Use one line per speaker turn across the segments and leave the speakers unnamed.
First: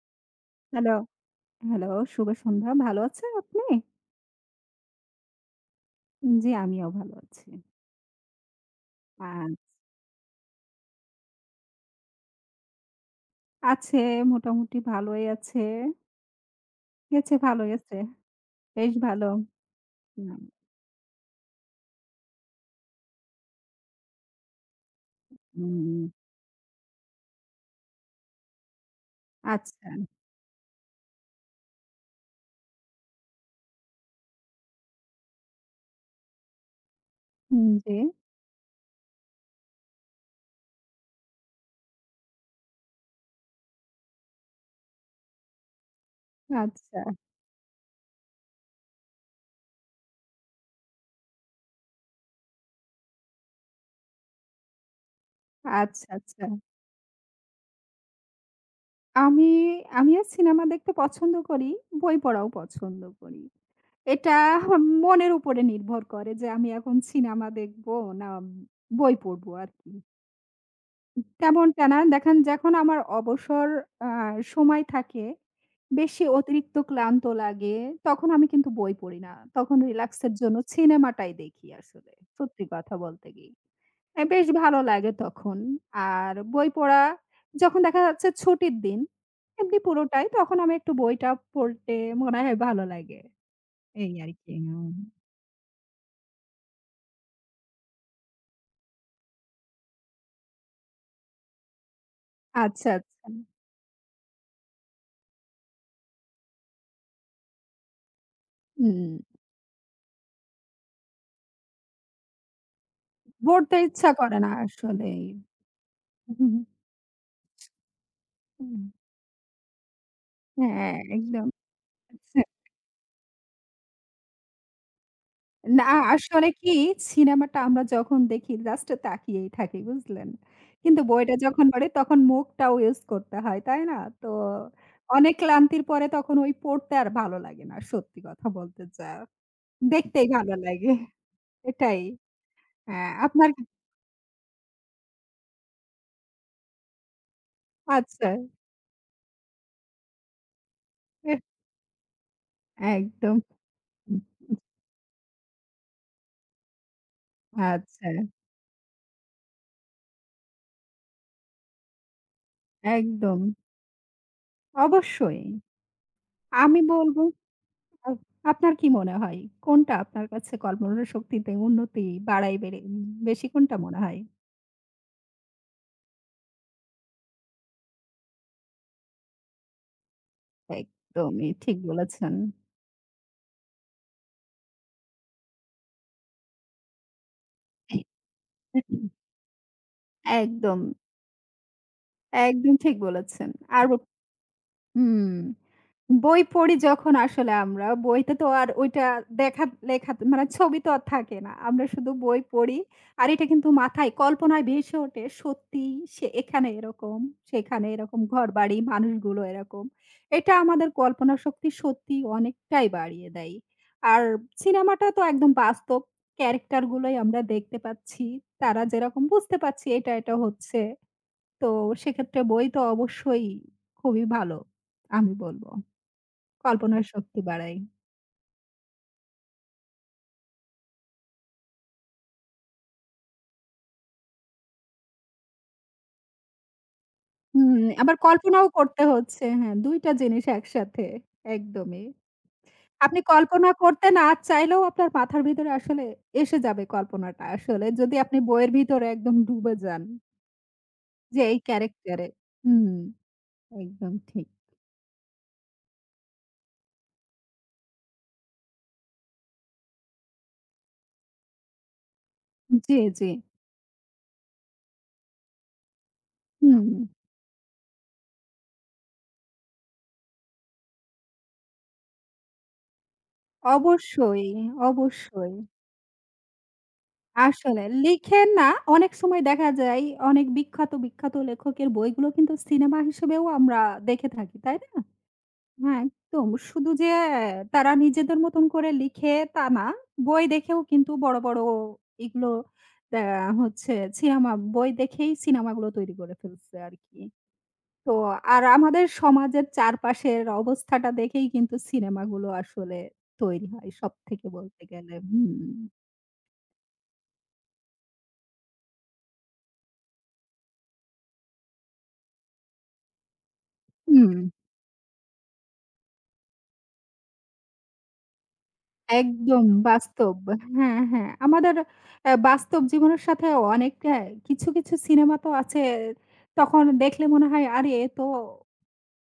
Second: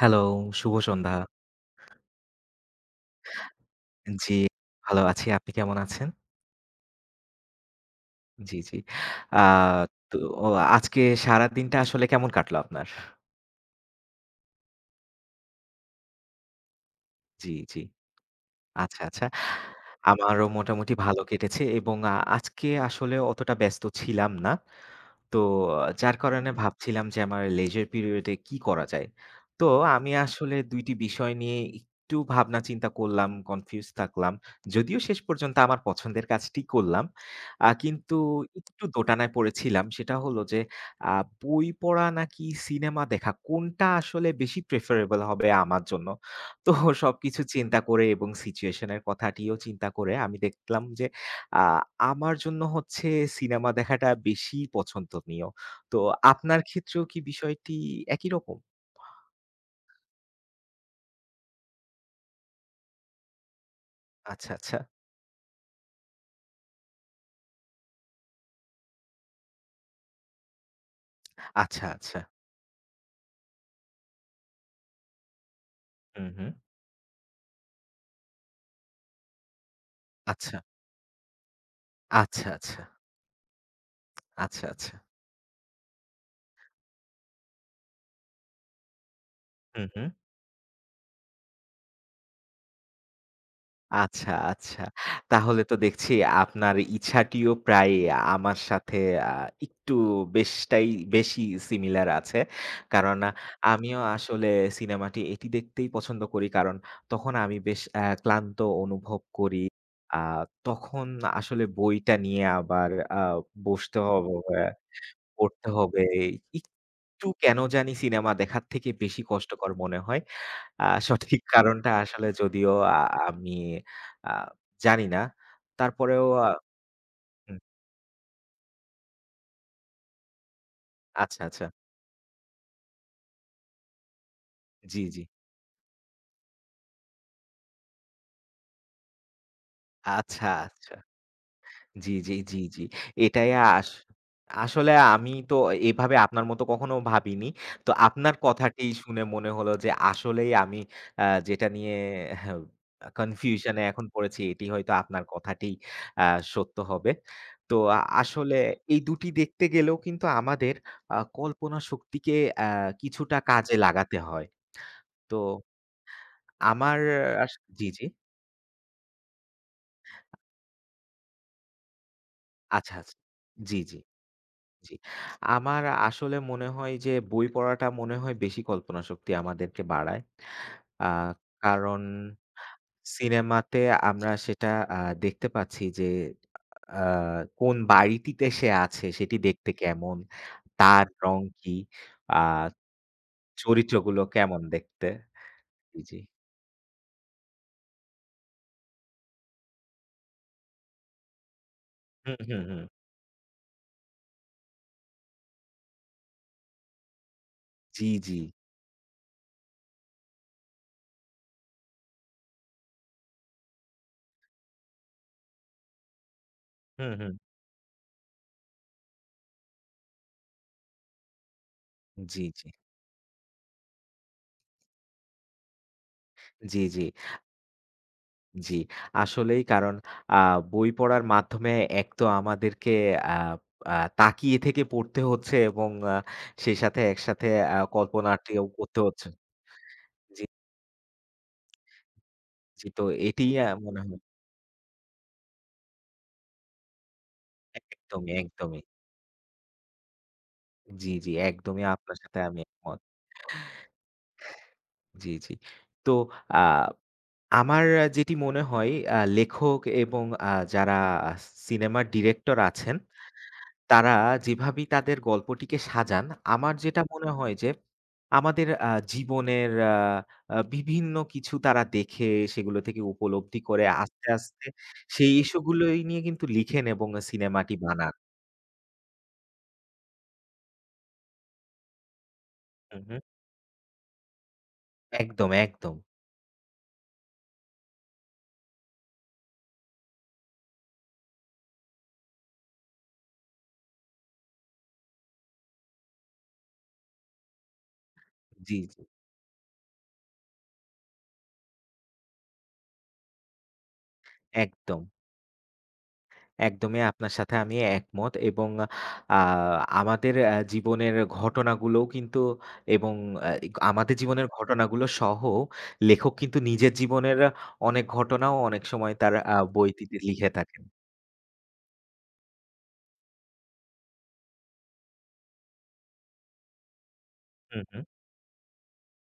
Hello, শুভ
hello,
সন্ধ্যা।
Hello, শুভ সন্ধ্যা। ভালো আছেন আপনি?
জি, ভালো আছি। আপনি কেমন আছেন?
জি, আমিও ভালো আছি।
জি, জি।
আ
আ তো ও, আজকে সারাদিনটা আসলে কেমন কাটলো আপনার?
আছে মোটামুটি ভালোই আছে। গেছে
জি,
ভালো
জি।
গেছে। বেশ
আচ্ছা,
ভালো।
আচ্ছা।
হুম,
আমারও মোটামুটি ভালো কেটেছে এবং আজকে আসলে অতটা ব্যস্ত ছিলাম না। তো
হুম,
যার কারণে ভাবছিলাম যে আমার leisure period এ কি করা যায়? তো
আচ্ছা।
আমি আসলে ২ টি বিষয় নিয়ে একটু ভাবনা চিন্তা করলাম, কনফিউজ থাকলাম। যদিও শেষ পর্যন্ত আমার পছন্দের কাজটি করলাম।
হুম, জি।
কিন্তু একটু দোটানায় পড়েছিলাম। সেটা হলো যে আ বই পড়া নাকি সিনেমা দেখা কোনটা আসলে বেশি preferable হবে আমার জন্য? তো
আচ্ছা,
সবকিছু চিন্তা করে এবং situation এর কথাটিও চিন্তা করে আমি দেখলাম যে আ আমার জন্য হচ্ছে সিনেমা দেখাটা বেশি পছন্দনীয়। তো
আচ্ছা, আচ্ছা।
আপনার ক্ষেত্রেও কি বিষয়টি একই রকম?
আমি আমিও সিনেমা দেখতে পছন্দ করি, বই পড়াও পছন্দ করি। এটা
আচ্ছা, আচ্ছা।
মনের উপরে নির্ভর করে যে আমি এখন সিনেমা দেখব না বই পড়বো আরকি। তেমনটা
আচ্ছা,
না।
আচ্ছা।
দেখেন যখন আমার অবসর আ সময় থাকে, বেশি
হুম, হুম।
অতিরিক্ত ক্লান্ত লাগে, তখন আমি কিন্তু বই পড়ি না। তখন রিল্যাক্স এর জন্য
আচ্ছা,
সিনেমাটাই দেখি আসলে।
আচ্ছা,
সত্যি
আচ্ছা,
কথা বলতে কি। এ বেশ
আচ্ছা,
ভালো
আচ্ছা।
লাগে তখন। আর বই পড়া যখন দেখা যাচ্ছে ছুটির দিন, এমনি
হুম, হুম।
পুরোটাই তখন আমি একটু বইটা পড়তে মনে হয় ভালো লাগে। এই
আচ্ছা,
আরকি।
আচ্ছা।
হুম।
তাহলে তো দেখছি আপনার ইচ্ছাটিও প্রায় আমার সাথে আ একটু বেশটাই বেশি সিমিলার আছে।
আচ্ছা,
কারণ
আচ্ছা।
আমিও আসলে সিনেমাটি দেখতেই পছন্দ করি। কারণ তখন আমি বেশ ক্লান্ত
হুম,
অনুভব করি। আ তখন আসলে বইটা নিয়ে আবার
পড়তে
বসতে
ইচ্ছা করে না
হবে,
আসলেই।
পড়তে হবে।
হুম,
একটু কেন জানি সিনেমা দেখার
হুম।
থেকে বেশি কষ্টকর মনে হয়।
হ্যাঁ,
সঠিক
একদম।
কারণটা আসলে
আচ্ছা।
যদিও আমি আ জানি না।
না
তারপরেও
আসলে কি সিনেমাটা
হুম,
আমরা যখন দেখি জাস্ট তাকিয়েই থাকি বুঝলেন? কিন্তু বইটা
আচ্ছা,
যখন
আচ্ছা।
পড়ি তখন মুখটাও ইউজ করতে হয়, তাই না? তো
জি, জি।
অনেক ক্লান্তির পরে তখন ওই পড়তে আর ভালো লাগে না সত্যি কথা বলতে যা। দেখতেই
আচ্ছা,
ভালো লাগে।
আচ্ছা।
এটাই।
জি, জি, জি, জি।
হ্যাঁ, আপনার
এটাই আস আসলে আমি তো এভাবে আপনার মতো কখনো ভাবিনি। তো
আচ্ছা।
আপনার কথাটি শুনে মনে হলো যে আসলেই আমি
এহ
যেটা নিয়ে
একদম।
কনফিউশন এ এখন পড়েছি এটি হয়তো আপনার কথাটিই আ সত্য হবে। তো
আচ্ছা,
আসলে এই দুটি দেখতে গেলেও কিন্তু আমাদের কল্পনা শক্তিকে আ কিছুটা
একদম।
কাজে লাগাতে হয়। তো
অবশ্যই। আমি
আমার
বলব
আস জি, জি।
আপ আপনার কি মনে হয়? কোনটা আপনার কাছে কল্পনা শক্তিতে উন্নতি বাড়ায় বেড়ে
আচ্ছা, আচ্ছা।
বেশি কোনটা
জি,
মনে
জি।
হয়?
জি। আমার আসলে মনে হয় যে বই পড়াটা মনে হয় বেশি কল্পনা শক্তি আমাদেরকে বাড়ায়। আ
একদমই ঠিক
কারণ
বলেছেন।
সিনেমাতে আমরা সেটা আ দেখতে পাচ্ছি যে আ কোন বাড়িটিতে সে আছে সেটি দেখতে কেমন,
একদম,
তার রং কি, আ
একদম ঠিক বলেছেন। আর
চরিত্রগুলো কেমন দেখতে।
হুম।
জি, জি।
বই পড়ি যখন আসলে আমরা বইতে তো আর ওইটা দেখা লেখা মানে ছবি তো আর থাকে না। আমরা শুধু
হুম,
বই
হুম,
পড়ি।
হুম।
আর এটা কিন্তু মাথায় কল্পনায় ভেসে ওঠে সত্যি সে এখানে এরকম, সেখানে
জি,
এরকম
জি।
ঘরবাড়ি, মানুষগুলো এরকম। এটা আমাদের কল্পনা শক্তি সত্যিই অনেকটাই বাড়িয়ে দেয়। আর সিনেমাটা তো একদম বাস্তব ক্যারেক্টার
হুম,
গুলোই
হুম।
আমরা দেখতে পাচ্ছি। তারা যেরকম বুঝতে পারছি এটা, এটা হচ্ছে। তো সেক্ষেত্রে
জি,
বই
জি।
তো অবশ্যই খুবই ভালো আমি বলব।
জি, জি।
কল্পনার শক্তি বাড়াই।
জি, আসলেই কারণ আ বই পড়ার মাধ্যমে এক তো আমাদেরকে আ আ তাকিয়ে থেকে পড়তে হচ্ছে এবং সেই সাথে একসাথে
হুম, আবার
কল্পনাটিও
কল্পনাও
করতে
করতে
হচ্ছে।
হচ্ছে। হ্যাঁ, ২ টা
জি,
জিনিস একসাথে। একদমই।
জি, তো
আপনি
এটিই
কল্পনা
মনে
করতে
হয়
না চাইলেও আপনার মাথার ভিতরে আসলে এসে যাবে কল্পনাটা আসলে। যদি
একদমই,
আপনি বইয়ের
একদমই।
ভিতরে একদম ডুবে যান
জি, জি,
যে এই
একদমই আপনার
ক্যারেক্টারে।
সাথে আমি
হুম,
একমত।
একদম ঠিক।
জি, জি। তো আ আমার যেটি মনে হয় লেখক এবং যারা আ সিনেমার ডিরেক্টর আছেন
জি, জি।
তারা যেভাবেই তাদের গল্পটিকে সাজান, আমার
হুম,
যেটা মনে হয় যে আমাদের জীবনের আ আ বিভিন্ন কিছু তারা দেখে সেগুলো থেকে উপলব্ধি করে আস্তে,
অবশ্যই,
আস্তে সেই
অবশ্যই।
ইস্যুগুলোই নিয়ে কিন্তু লিখেন এবং সিনেমাটি
আসলে
বানান।
লিখেন না, অনেক সময় দেখা যায় অনেক বিখ্যাত, বিখ্যাত লেখকের বইগুলো কিন্তু সিনেমা
হু, হু।
হিসেবেও আমরা দেখে থাকি, তাই না?
একদম, একদম।
হ্যাঁ, একদম। শুধু যে তারা নিজেদের মতন করে লিখে তা না। বই দেখেও কিন্তু বড়, বড় এগুলো দ্যা হচ্ছে সিনেমা বই দেখেই সিনেমাগুলো তৈরি করে ফেলছে আরকি। তো আর
জি, জি।
আমাদের সমাজের চারপাশের অবস্থাটা দেখেই কিন্তু সিনেমাগুলো আসলে তৈরি হয় সবথেকে বলতে
একদম।
গেলে। হুম।
একদমই আপনার সাথে আমি একমত এবং আ আমাদের জীবনের ঘটনাগুলোও কিন্তু এবং আ আমাদের
হুম।
জীবনের ঘটনাগুলো সহ লেখক কিন্তু নিজের জীবনের অনেক ঘটনাও অনেক সময় তার
একদম
বইটিতে
বাস্তব।
লিখে থাকেন।
হ্যাঁ, হ্যাঁ। আমাদের অ্যা বাস্তব জীবনের সাথে অনেকটা কিছু, কিছু সিনেমা তো আছে তখন দেখলে মনে হয়
হুম,
আরে
হুম।
এ তো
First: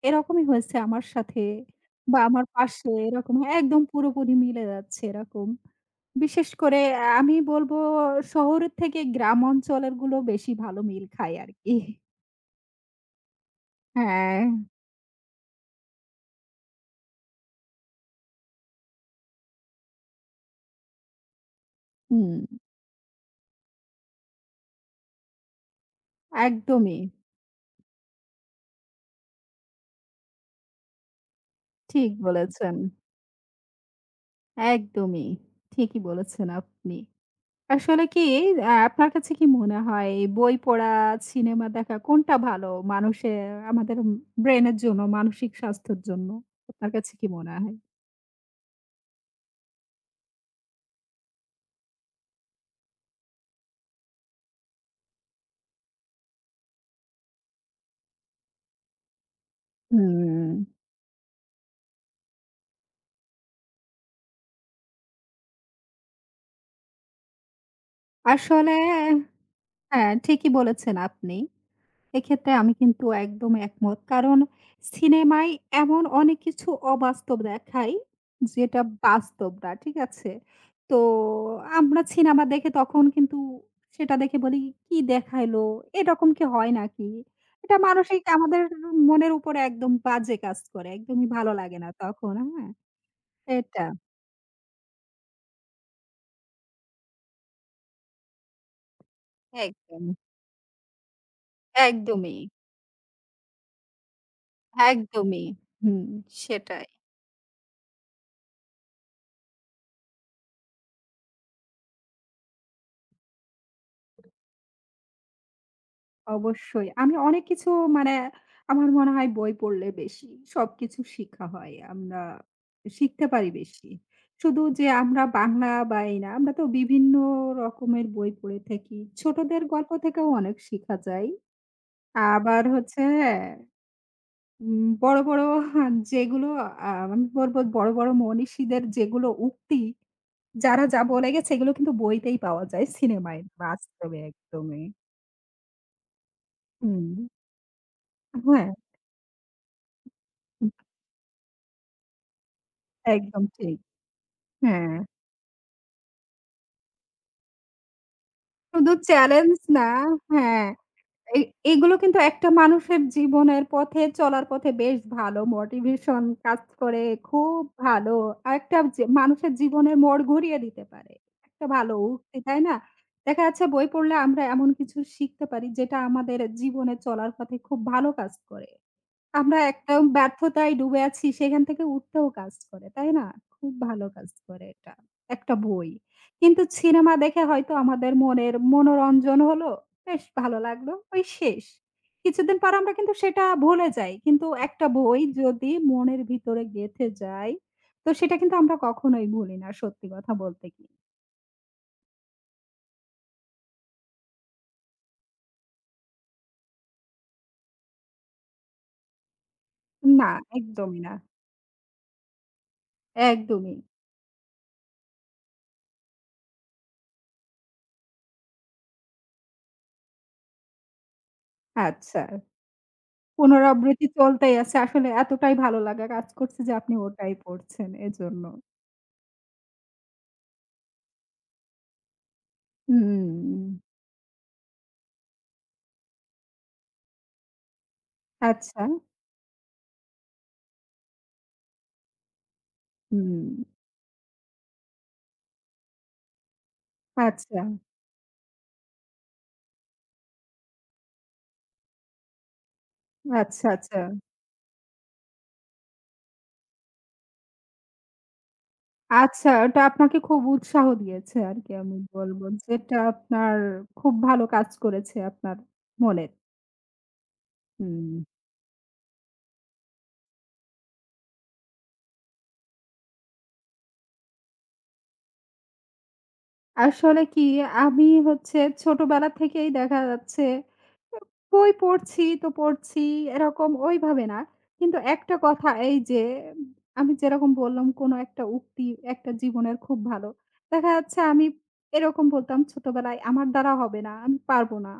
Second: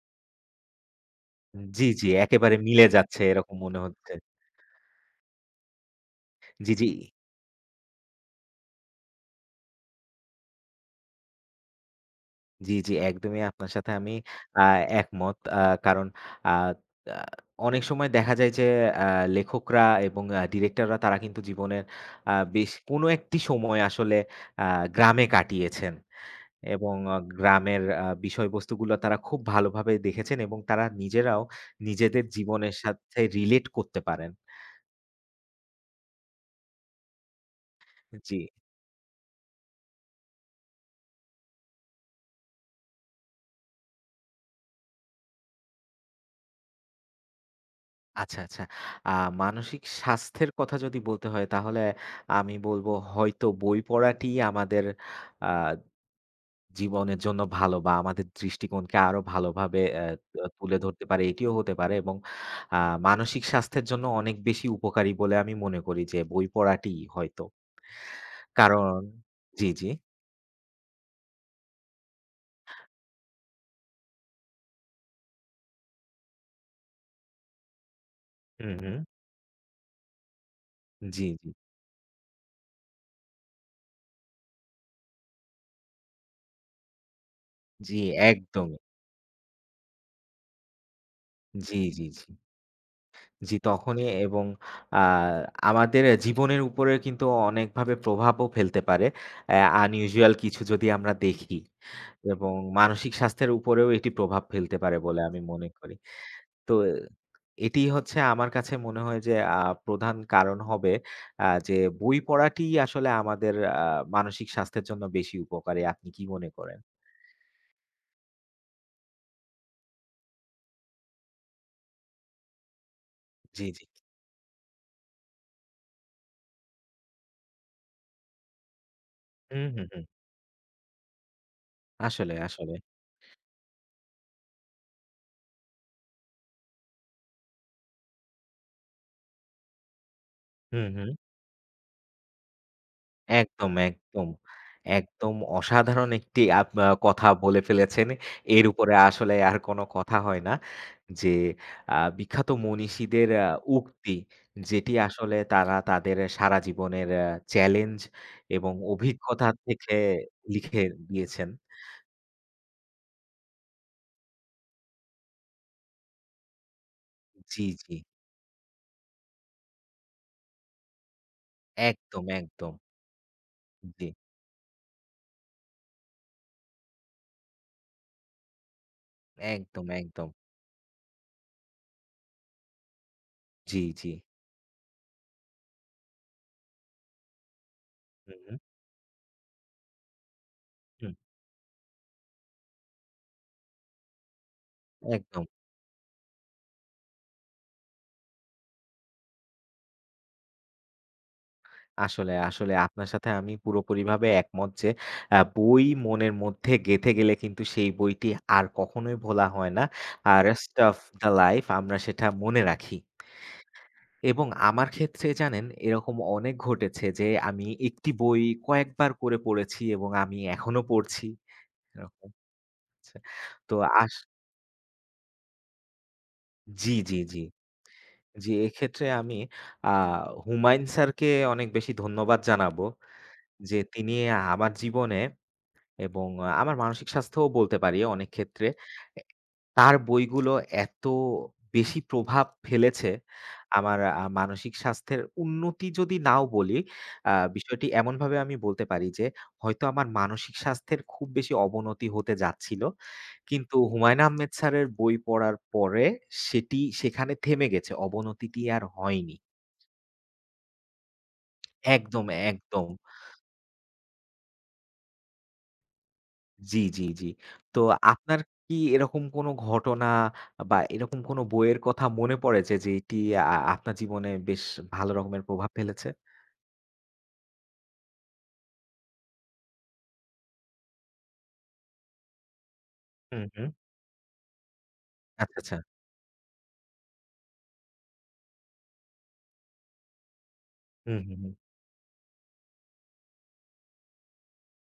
এরকমই হয়েছে আমার সাথে
জি, জি,
বা আমার
একেবারে মিলে
পাশে
যাচ্ছে
এরকম
এরকম মনে
একদম
হচ্ছে।
পুরোপুরি মিলে যাচ্ছে এরকম। বিশেষ
জি,
করে
জি।
আহ, আমি বলব শহরের থেকে গ্রাম অঞ্চলের গুলো বেশি ভালো মিল খায় আরকি।
জি, জি, একদমই আপনার সাথে আমি
হ্যাঁ,
আ একমত। কারণ আ আ অনেক সময় দেখা যায় যে আ লেখকরা এবং ডিরেক্টররা তারা কিন্তু জীবনের
হুম,
বেশ কোনো একটি সময় আসলে আ গ্রামে কাটিয়েছেন এবং
একদমই।
গ্রামের বিষয়বস্তুগুলো তারা খুব ভালোভাবে দেখেছেন এবং তারা নিজেরাও
ঠিক
নিজেদের
বলেছেন।
জীবনের সাথে রিলেট করতে পারেন।
একদমই। ঠিকই বলেছেন আপনি। আসলে কি
জি,
আপনার কাছে কি মনে হয় বই পড়া, সিনেমা দেখা কোনটা ভালো মানুষে আমাদের ব্রেইনের জন্য, মানসিক স্বাস্থ্যের জন্য? আপনার কাছে কি মনে হয়?
আচ্ছা, আচ্ছা। আ মানসিক স্বাস্থ্যের কথা যদি বলতে হয় তাহলে আমি বলব হয়তো বই পড়াটিই আমাদের আ জীবনের জন্য ভালো বা আমাদের দৃষ্টিকোণকে আরো ভালোভাবে
হুম।
তুলে ধরতে পারে এটিও হতে পারে এবং আ মানসিক স্বাস্থ্যের জন্য অনেক বেশি উপকারী বলে আমি মনে করি যে বই পড়াটি হয়তো।
আসলে
কারণ জি, জি।
হ্যাঁ, ঠিকই বলেছেন আপনি। এক্ষেত্রে আমি কিন্তু একদম একমত। কারণ সিনেমায় এমন অনেক কিছু অবাস্তব দেখায়,
হুম,
যেটা
হুম।
বাস্তব না। ঠিক আছে? তো
জি, জি।
আমরা সিনেমা দেখে তখন কিন্তু সেটা দেখে বলি, "কি দেখাইলো? এরকম কি হয় নাকি?" এটা
জি,
মানসিক আমাদের
একদমই।
মনের উপরে একদম বাজে কাজ করে। একদমই ভালো লাগে
জি,
না
জি, জি।
তখন। হ্যাঁ?
জি,
এটা।
তখনই এবং আ আমাদের জীবনের উপরে কিন্তু অনেকভাবে প্রভাবও ফেলতে পারে। অ্যা
একদম।
unusual কিছু যদি আমরা দেখি
একদমই,
এবং মানসিক স্বাস্থ্যের উপরেও এটি প্রভাব ফেলতে পারে বলে আমি
একদমই।
মনে করি।
হুম,
তো
সেটাই।
এটি হচ্ছে আমার কাছে মনে হয় যে প্রধান কারণ হবে যে বই পড়াটি আসলে আমাদের আ মানসিক স্বাস্থ্যের জন্য বেশি উপকারী। আপনি কি মনে করেন?
অবশ্যই। আমি অনেক কিছু মানে আমার মনে হয় বই পড়লে বেশি সবকিছু শিখা হয়। আমরা শিখতে পারি
জি, জি।
বেশি। শুধু যে আমরা বাংলা বা এই না, আমরা তো বিভিন্ন রকমের বই পড়ে থাকি। ছোটদের
হুম, হুম,
গল্প
হুম।
থেকেও অনেক শিখা যায়।
আসলে,
আবার
আসলে।
হচ্ছে বড়, বড় যেগুলো আমি বলব বড়, বড় মনীষীদের যেগুলো উক্তি, যারা
হুম,
যা
হুম।
বলে গেছে এগুলো কিন্তু বইতেই পাওয়া যায়। সিনেমায়
একদম,
বাস্তবে
একদম।
একদমই।
একদম অসাধারণ একটি আপ আ
হুম।
কথা বলে ফেলেছেন। এর
হ্যাঁ,
উপরে আসলে আর কোনো কথা হয় না। যে বিখ্যাত মনীষীদের
একদম ঠিক।
উক্তি যেটি
হ্যাঁ,
আসলে তারা তাদের সারা জীবনের চ্যালেঞ্জ এবং
শুধু
অভিজ্ঞতা
চ্যালেঞ্জ না
থেকে
হ্যাঁ,
লিখে
এ
দিয়েছেন।
এগুলো কিন্তু একটা মানুষের জীবনের পথে চলার পথে বেশ ভালো মোটিভেশন কাজ করে। খুব
জি, জি।
ভালো। আরেকটা যে মানুষের জীবনের মোড় ঘুরিয়ে দিতে পারে। একটা ভালো
একদম,
উক্তি, তাই
একদম।
না? দেখা যাচ্ছে বই
জি।
পড়লে আমরা এমন কিছু শিখতে পারি যেটা আমাদের জীবনে চলার পথে খুব ভালো কাজ করে। আমরা
একদম,
একদম
একদম।
ব্যর্থতায় ডুবে আছি সেখান থেকে উঠতেও কাজ করে, তাই না? খুব
জি,
ভালো
জি।
কাজ করে এটা। একটা বই। কিন্তু সিনেমা দেখে হয়তো আমাদের
হুম,
মনের
হুম,
মনোরঞ্জন হলো, বেশ ভালো লাগলো,
হুম।
ওই শেষ। কিছুদিন পর আমরা কিন্তু সেটা ভুলে যাই। কিন্তু একটা বই
একদম।
যদি মনের ভিতরে গেঁথে যায়, তো সেটা কিন্তু আমরা কখনোই ভুলি না সত্যি কথা বলতে কি।
আসলে, আসলে আপনার সাথে আমি পুরোপুরিভাবে একমত যে বই মনের মধ্যে গেঁথে গেলে কিন্তু সেই বইটি আর কখনোই ভোলা হয় না।
না,
আর "Rest of
একদমই না।
the Life" আমরা সেটা মনে রাখি।
একদমই।
এবং আমার ক্ষেত্রে জানেন এরকম অনেক ঘটেছে যে আমি একটি বই কয়েকবার করে পড়েছি এবং আমি এখনো পড়ছি।
আচ্ছা।
এরকম হচ্ছে। তো
পুনরাবৃত্তি
আস
চলতেই আছে। আসলে এতটাই ভালো লাগা কাজ করছে যে আপনি
জি, জি,
ওটাই
জি।
পড়ছেন এজন্য।
জি, এক্ষেত্রে আমি আ হুমায়ুন স্যারকে অনেক বেশি ধন্যবাদ জানাবো
হুম।
যে তিনি আমার জীবনে এবং আমার মানসিক স্বাস্থ্যও বলতে পারি অনেক ক্ষেত্রে।
আচ্ছা।
এ তার বইগুলো এত বেশি প্রভাব ফেলেছে
হুম।
আমার মানসিক স্বাস্থ্যের উন্নতি যদি নাও বলি,
আচ্ছা,
বিষয়টি এমনভাবে আমি বলতে পারি যে, হয়তো আমার মানসিক স্বাস্থ্যের খুব বেশি অবনতি হতে যাচ্ছিল।
আচ্ছা,
কিন্তু
আচ্ছা।
হুমায়ূন আহমেদ স্যারের বই পড়ার পরে সেটি সেখানে থেমে গেছে। অবনতিটি আর হয়নি।
আচ্ছা, ওটা আপনাকে খুব উৎসাহ দিয়েছে আরকি আমি
একদম,
বলব।
একদম।
যেটা আপনার খুব ভালো কাজ করেছে আপনার মনের।
জি, জি, জি। তো
হুম।
আপনার কি এরকম কোনো ঘটনা বা এরকম কোনো বইয়ের কথা মনে পড়ে যে, যেটি আপনার জীবনে বেশ ভালো রকমের প্রভাব ফেলেছে?
আসলে কি আমি হচ্ছে ছোটবেলা থেকেই দেখা যাচ্ছে বই পড়ছি তো পড়ছি
হুম,
এরকম
হুম।
ওইভাবে না। কিন্তু একটা
আচ্ছা,
কথা
আচ্ছা।
এই যে আমি যেরকম বললাম কোনো একটা উক্তি একটা জীবনের খুব ভালো। দেখা
হুম,
যাচ্ছে
হুম,
আমি
হুম।
এরকম বলতাম ছোটবেলায় আমার দ্বারা হবে না, আমি পারব না।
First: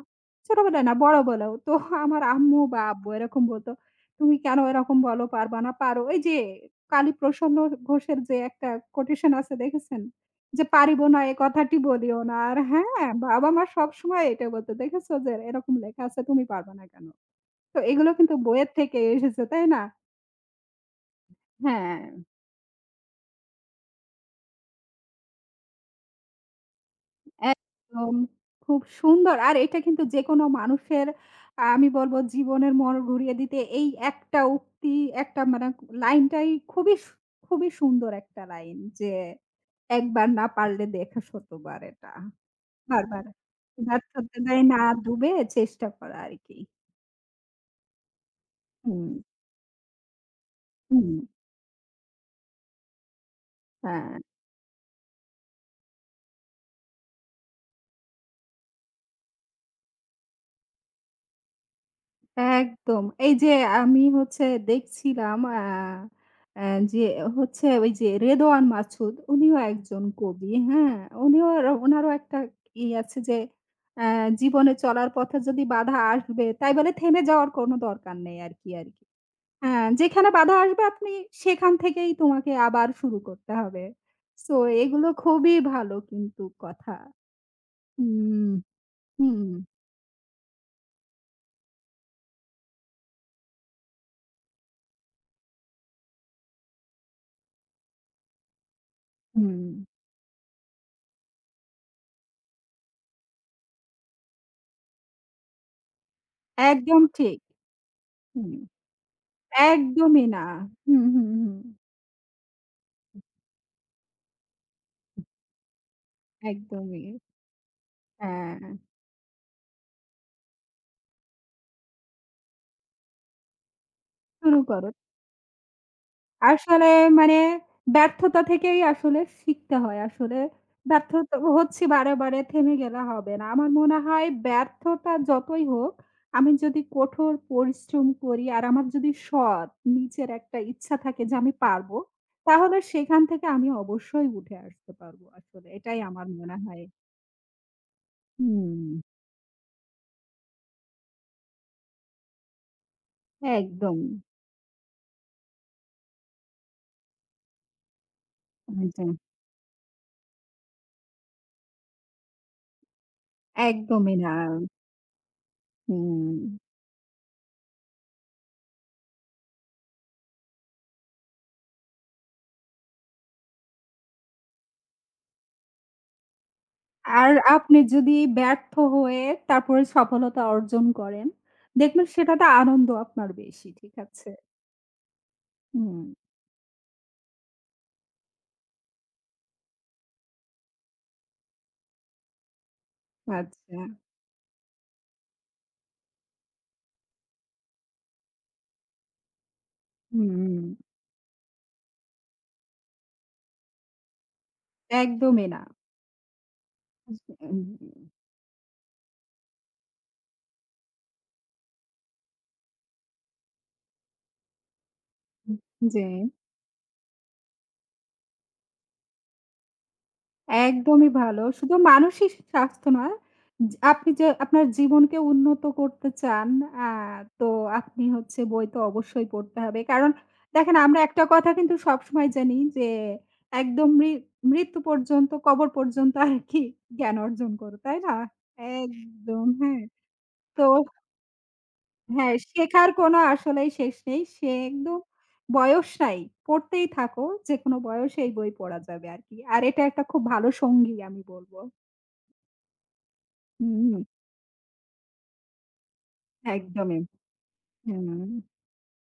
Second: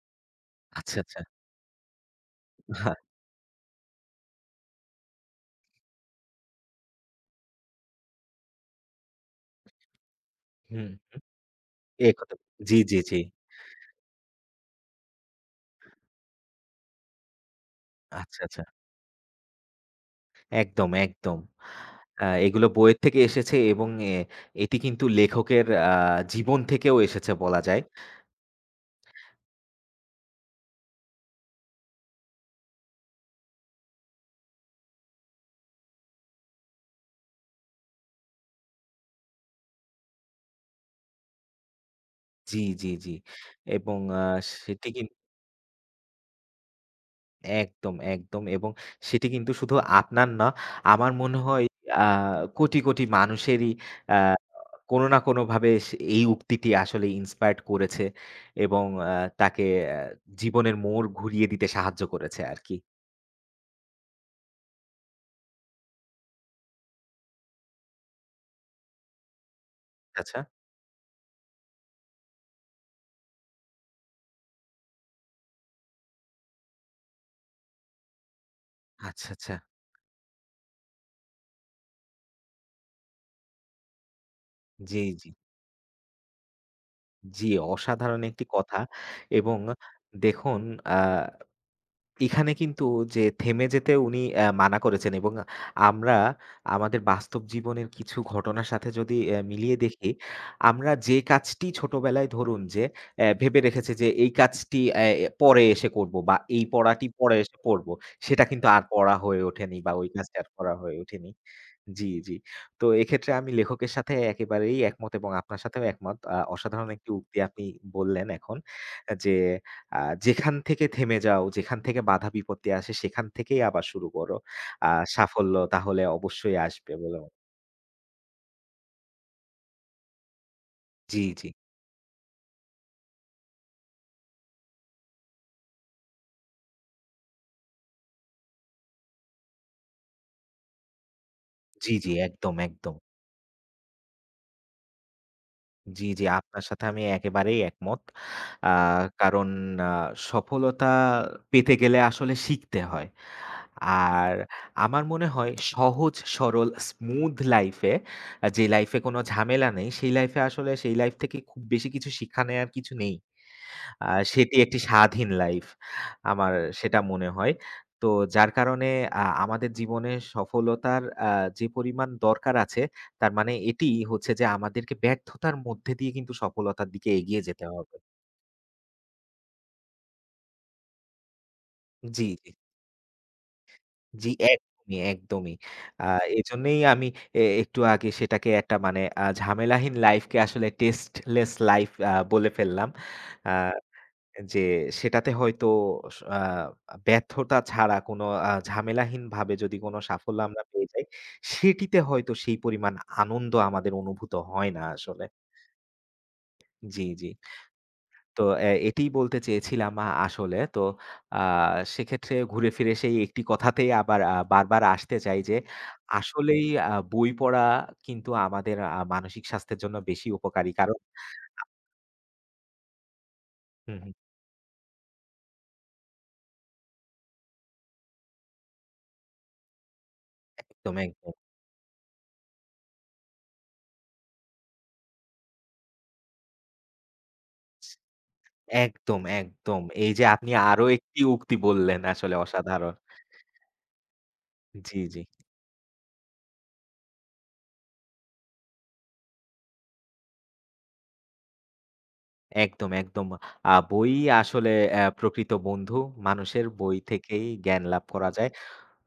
ছোটবেলায় না
আচ্ছা, আচ্ছা।
বড়বেলাও তো আমার আম্মু বা
হ্যাঁ,
আব্বু এরকম বলতো, "তুমি কেন এরকম বলো পারবা না, পারো।" এই যে কালীপ্রসন্ন ঘোষের যে একটা কোটেশন আছে দেখেছেন? যে
হুম।
পারিব না এ কথাটি
এই
বলিও
কথা
না। আর
জি, জি,
হ্যাঁ,
জি।
বাবা-মা সবসময় এটা বলতো। দেখেছো যে এরকম লেখা আছে তুমি পারবা না কেন? তো এগুলো কিন্তু
আচ্ছা, আচ্ছা।
বইয়ের থেকে এসেছে, তাই না?
একদম, একদম।
হ্যাঁ,
এগুলো বইয়ের থেকে এসেছে এবং এটি কিন্তু লেখকের জীবন থেকেও এসেছে বলা যায়।
একদম খুব সুন্দর। আর এটা কিন্তু যেকোনো মানুষের আমি বলবো জীবনের মোড় ঘুরিয়ে দিতে এই একটা উক্তি একটা মানে লাইনটাই খুবই সু খুবই সুন্দর একটা লাইন যে, "একবার না পারলে দেখা শতবার এটা।
জি, জি, জি।
বারবার
এবং
ব্যর্থতায় না
সেটি কিন্তু
ডুবে চেষ্টা করা" আরকি।
একদম, একদম এবং
হুম।
সেটি কিন্তু শুধু আপনার না,
হুম,
আমার মনে হয় আ কোটি, কোটি মানুষেরই
হ্যাঁ,
আ কোনো না কোনোভাবে সে এই উক্তিটি আসলে inspired করেছে এবং তাকে আ জীবনের মোড় ঘুরিয়ে দিতে সাহায্য করেছে আরকি।
একদম। এই যে আমি হচ্ছে দেখছিলাম আ আ যে হচ্ছে ওই যে রেদোয়ান মাসুদ উনিও একজন
আচ্ছা,
কবি, হ্যাঁ? উনিও উনারও একটা ই আছে যে আ জীবনে চলার পথে যদি বাধা আসবে তাই বলে থেমে যাওয়ার কোনো দরকার নেই আরকি, আরকি।
আচ্ছা, আচ্ছা।
হ্যাঁ, যেখানে বাধা আসবে আপনি সেখান থেকেই তোমাকে আবার শুরু করতে হবে। সো
জি,
এগুলো
জি,
খুবই ভালো কিন্তু কথা।
জি, অসাধারণ একটি
হুম,
কথা
হুম,
এবং দেখুন আ এখানে কিন্তু যে থেমে যেতে উনি মানা করেছেন এবং আমরা আমাদের বাস্তব জীবনের কিছু ঘটনার সাথে যদি
হুম।
মিলিয়ে দেখি, আমরা যে কাজটি ছোটবেলায় ধরুন যে ভেবে রেখেছি যে এই কাজটি পরে এসে করব বা এই
একদম
পড়াটি পরে
ঠিক।
এসে পড়ব। সেটা
হুম।
কিন্তু আর পড়া হয়ে ওঠেনি বা ওই
একদমই
কাজটা
না।
আর করা হয়ে
হুম, হুম,
ওঠেনি।
হুম।
জি, জি। তো এক্ষেত্রে আমি লেখকের সাথে একেবারেই একমত এবং আপনার সাথেও একমত। অসাধারণ
একদমই।
একটি উক্তি আপনি বললেন এখন
হ্যাঁ,
যে আ যেখান থেকে থেমে যাও, যেখান থেকে বাধা বিপত্তি আসে সেখান থেকেই আবার শুরু করো।
শুরু করো।
আ সাফল্য তাহলে অবশ্যই
আসলে
আসবে বলে
মানে
মনে
ব্যর্থতা থেকেই আসলে শিখতে হয়। আসলে
জি,
ব্যর্থতা
জি।
হচ্ছি বারে, বারে থেমে গেলে হবে না। আমার মনে হয় ব্যর্থতা যতই হোক, আমি যদি কঠোর পরিশ্রম করি আর আমার যদি সৎ নিজের একটা ইচ্ছা থাকে যে আমি
জি,
পারবো,
জি। একদম,
তাহলে
একদম।
সেখান থেকে আমি অবশ্যই উঠে আসতে পারবো আসলে। এটাই
জি, জি।
আমার মনে
আপনার
হয়।
সাথে আমি একেবারেই একমত। আ
হুম,
কারণ আ সফলতা পেতে গেলে আসলে শিখতে হয়।
একদম।
আর আমার মনে হয় সহজ সরল স্মুথ লাইফে যে লাইফে
একদম।
কোনো ঝামেলা নেই সেই লাইফে আসলে সেই লাইফ থেকে খুব বেশি কিছু শিক্ষা নেয়ার কিছু নেই। আ
একদমই না।
সেটি একটি স্বাধীন লাইফ।
হুম।
আমার সেটা মনে হয়। তো যার কারণে আমাদের জীবনে সফলতার যে পরিমাণ দরকার আছে, তার মানে এটি হচ্ছে যে আমাদেরকে ব্যর্থতার মধ্যে দিয়ে কিন্তু সফলতার দিকে
আর
এগিয়ে যেতে
আপনি
হবে।
যদি ব্যর্থ হয়ে তারপরে সফলতা অর্জন করেন, দেখবেন
জি,
সেটাতে
জি,
আনন্দ আপনার বেশি। ঠিক
জি,
আছে?
একদমই, একদমই।
হুম,
আ এজন্যই আমি একটু আগে সেটাকে একটা মানে ঝামেলাহীন লাইফকে আসলে টেস্টলেস লাইফ বলে ফেললাম। আ
আচ্ছা।
যে সেটাতে হয়তো স আ ব্যর্থতা ছাড়া কোনো ঝামেলাহীনভাবে যদি কোনো সাফল্য
হুম,
আমরা পেয়ে যাই, সেটিতে হয়তো সেই পরিমাণ আনন্দ আমাদের অনুভূত হয় না আসলে।
একদমই না।
জি, জি।
উম,
তো এটিই বলতে চেয়েছিলাম আসলে। তো আ সেক্ষেত্রে ঘুরে ফিরে সেই একটি কথাতেই আবার বারবার আসতে চাই যে,
জি।
আসলেই বই পড়া কিন্তু আমাদের মানসিক স্বাস্থ্যের জন্য বেশি উপকারী। কারণ
একদমই ভালো। শুধু মানসিক স্বাস্থ্য নয়, যে
হুম,
আপনি
হুম।
যে আপনার জীবনকে উন্নত করতে চান, আ তো আপনি হচ্ছে বই তো অবশ্যই পড়তে হবে। কারণ দেখেন
একদম,
আমরা একটা
একদম।
কথা কিন্তু সবসময় জানি যে একদম মৃত্যু পর্যন্ত, কবর পর্যন্ত আরকি জ্ঞান অর্জন করো, তাই না?
একদম,
একদম, হ্যাঁ।
একদম। এই যে আপনি
তো
আরো একটি উক্তি বললেন
হ্যাঁ,
আসলে
শেখার
অসাধারণ।
কোনো আসলেই শেষ নেই। সে একদম
জি, জি।
বয়স নাই, পড়তেই থাকো। যেকোনো বয়সে এই বই পড়া যাবে আরকি। আর এটা একটা খুব ভালো সঙ্গী আমি বলব।
একদম, একদম।
হুম,
বই আসলে প্রকৃত বন্ধু। মানুষের বই
একদমই।
থেকেই জ্ঞান লাভ
হুম,
করা যায়।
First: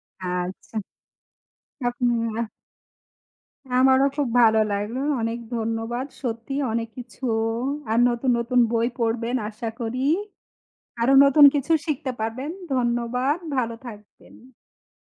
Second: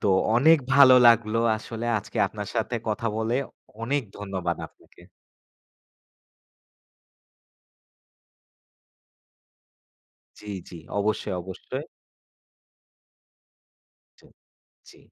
তো অনেক
আচ্ছা।
ভালো লাগলো আসলে আজকে
আপনার
আপনার সাথে কথা বলে। অনেক
আমারও খুব
ধন্যবাদ
ভালো লাগলো।
আপনাকে।
অনেক ধন্যবাদ। সত্যি অনেক কিছু আর নতুন, নতুন বই পড়বেন আশা করি।
জি, জি।
আরো
অবশ্যই,
নতুন কিছু
অবশ্যই।
শিখতে পারবেন। ধন্যবাদ। ভালো
জি,
থাকবেন।
জি।